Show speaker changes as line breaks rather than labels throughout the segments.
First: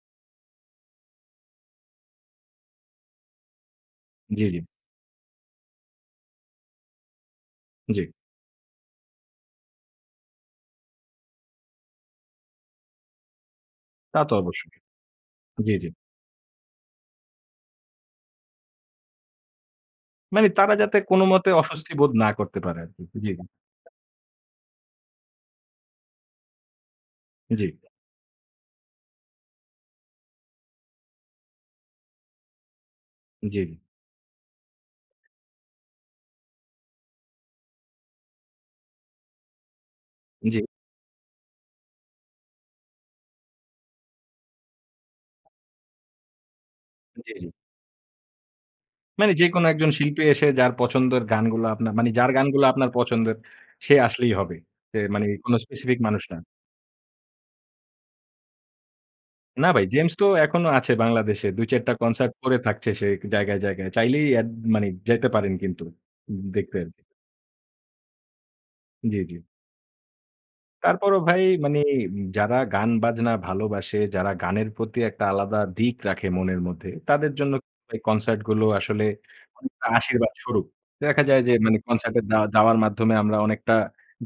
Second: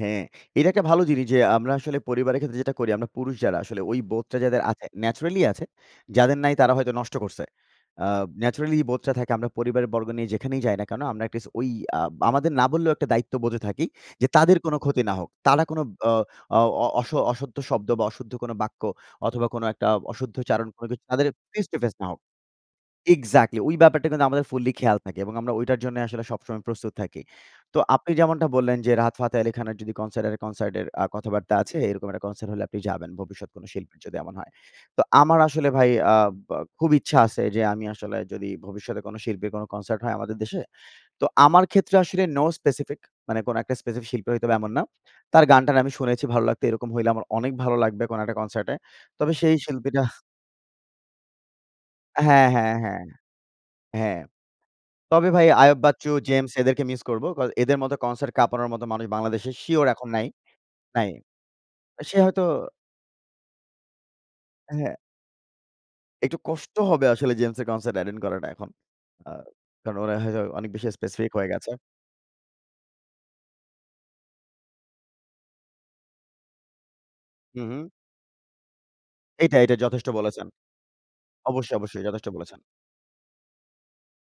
হ্যাঁ। এটা একটা ভালো জিনিস যে, আমরা আসলে পরিবারের ক্ষেত্রে যেটা করি, আমরা পুরুষ যারা, আসলে ওই বোধটা
জি, জি।
যাদের আছে, নেচারাল্লি আছে, যাদের নাই তারা হয়তো নষ্ট করছে।
জি।
আ নেচারাল্লি বোধটা থাকে আমরা পরিবারের বর্গ নিয়ে যেখানেই যাই না কেন? আমরা অ্যাট লিস্ট ওই, আ আমাদের না বললেও একটা দায়িত্ববোধে থাকি
তা
যে,
তো
তাদের
অবশ্যই।
কোনো ক্ষতি না হোক। তারা
জি,
কোন
জি।
অ, অ অ অস অশুদ্ধ শব্দ বা অশুদ্ধ কোন বাক্য, অথবা কোনো একটা অশুদ্ধ
মানে
আচরণ,
তারা
কোনো
যাতে
কিছু তাদের
কোনোমতে
ফেস টু
অস্বস্তি
ফেস না
বোধ
হোক
না করতে পারে আরকি। জি, জি।
এক্সাক্টলি! ওই ব্যাপারটা কিন্তু আমাদের ফুল্লি খেয়াল থাকে এবং আমরা ওইটার জন্য আসলে সবসময় প্রস্তুত থাকি।
জি।
তো আপনি যেমনটা বললেন যে, রাহাত ফাতে আলী খানের যদি কনসার্টের, কনসার্টের এ্যা কথাবার্তা আছে, এরকম একটা কনসার্ট হলে আপনি যাবেন, ভবিষ্যতে কোনো
জি।
শিল্পীর যদি এমন হয়। তো আমার আসলে ভাই, আ বা খুব ইচ্ছা আছে যে, আমি আসলে যদি ভবিষ্যতে কোনো শিল্পীর, কোন কনসার্ট হয় আমাদের
জি।
দেশে, তো আমার ক্ষেত্রে আসলে নো স্পেসিফিক, মানে কোন একটা স্পেসিফিক শিল্পী হইতে হবে এমন না। তার গান-টান আমি শুনেছি, ভালো লাগতো, এরকম হইলে আমার
জি, জি।
অনেক ভালো লাগবে, কোন একটা কনসার্টে।
মানি
তবে সেই
যেকোনো একজন
শিল্পীটা
শিল্পী এসে যার পছন্দের গানগুলো আপনার, মানে যার
হ্যাঁ,
গানগুলো
হ্যাঁ,
আপনার
হ্যাঁ।
পছন্দের, সে
হ্যাঁ।
আসলেই হবে। সে মানি
তবে ভাই
কোন
আয়ুব
স্পেসিফিক
বাচ্চু,
মানুষ না।
জেমস এদেরকে মিস করব। কয এদের মতো কনসার্ট কাপানোর মতো মানুষ বাংলাদেশে
না ভাই,
সিউর এখন
জেমস তো
নাই
এখনো আছে
নাই।
বাংলাদেশে। ২-৪ টা
সে
কনসার্ট
হয়তো
করে থাকছে সে জায়গায়, জায়গায়। চাইলেই এড মানি
হ্যাঁ,
যাইতে পারেন কিন্তু
একটু কষ্ট
দেখতে।
হবে আসলে জেমসের কনসার্ট অ্যটেন্ড করাটা এখন।
জি, জি।
কারণ আ ওরা হয়তো অনেক বেশি
তারপরও
স্পেসিফিক
ভাই
হয়ে গেছে।
মানি যারা গান-বাজনা ভালোবাসে, যারা গানের প্রতি একটা আলাদা দিক রাখে মনের মধ্যে, তাদের জন্য
হুম, হুম।
কনসার্ট গুলো আসলে
এইটা, এইটা
অনেকটা
যথেষ্ট
আশীর্বাদ
বলেছেন।
স্বরূপ। দেখা যায় যে,
অবশ্যই,
মানি
অবশ্যই
কনসার্ট এ
যথেষ্ট
যা
বলেছেন।
যাওয়ার মাধ্যমে আমরা অনেকটা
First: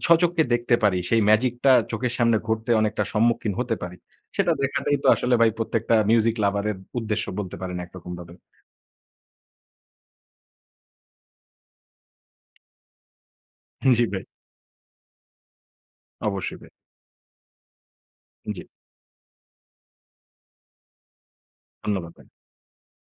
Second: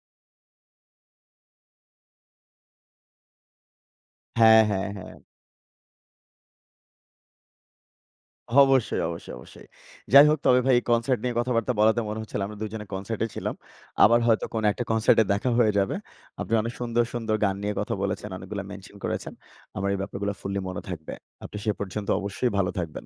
সচক্ষে দেখতে পারি। সেই মেজিক টা চোখের সামনে ঘটতে, অনেকটা সম্মুখিন হতে পারি। সেটা
হ্যাঁ, হ্যাঁ,
দেখাটাই তো
হ্যাঁ।
আসলে ভাই প্রত্যেকটা মিউসিক এর উদ্দেশ্য বলতে পারেন একরকমভাবে।
অবশ্যই, অবশ্যই, অবশ্যই। যাই হোক তবে ভাই এই কনসার্ট নিয়ে কথাবার্তা বলাতে মনে হচ্ছিল আমরা ২ জনে কনসার্টে ছিলাম।
জি,
আবার
ভাই।
হয়তো কোন একটা কনসার্টে দেখা হয়ে যাবে। আপনি
অবশ্যই ভাই।
অনেক সুন্দর, সুন্দর গান নিয়ে কথা বলেছেন,
জি।
অনেকগুলা মেনশন করেছেন। আমার এই ব্যাপারগুলা ফুল্লি মনে থাকবে। আপনি সে পর্যন্ত
ধন্যবাদ ভাই।
অবশ্যই ভালো থাকবেন।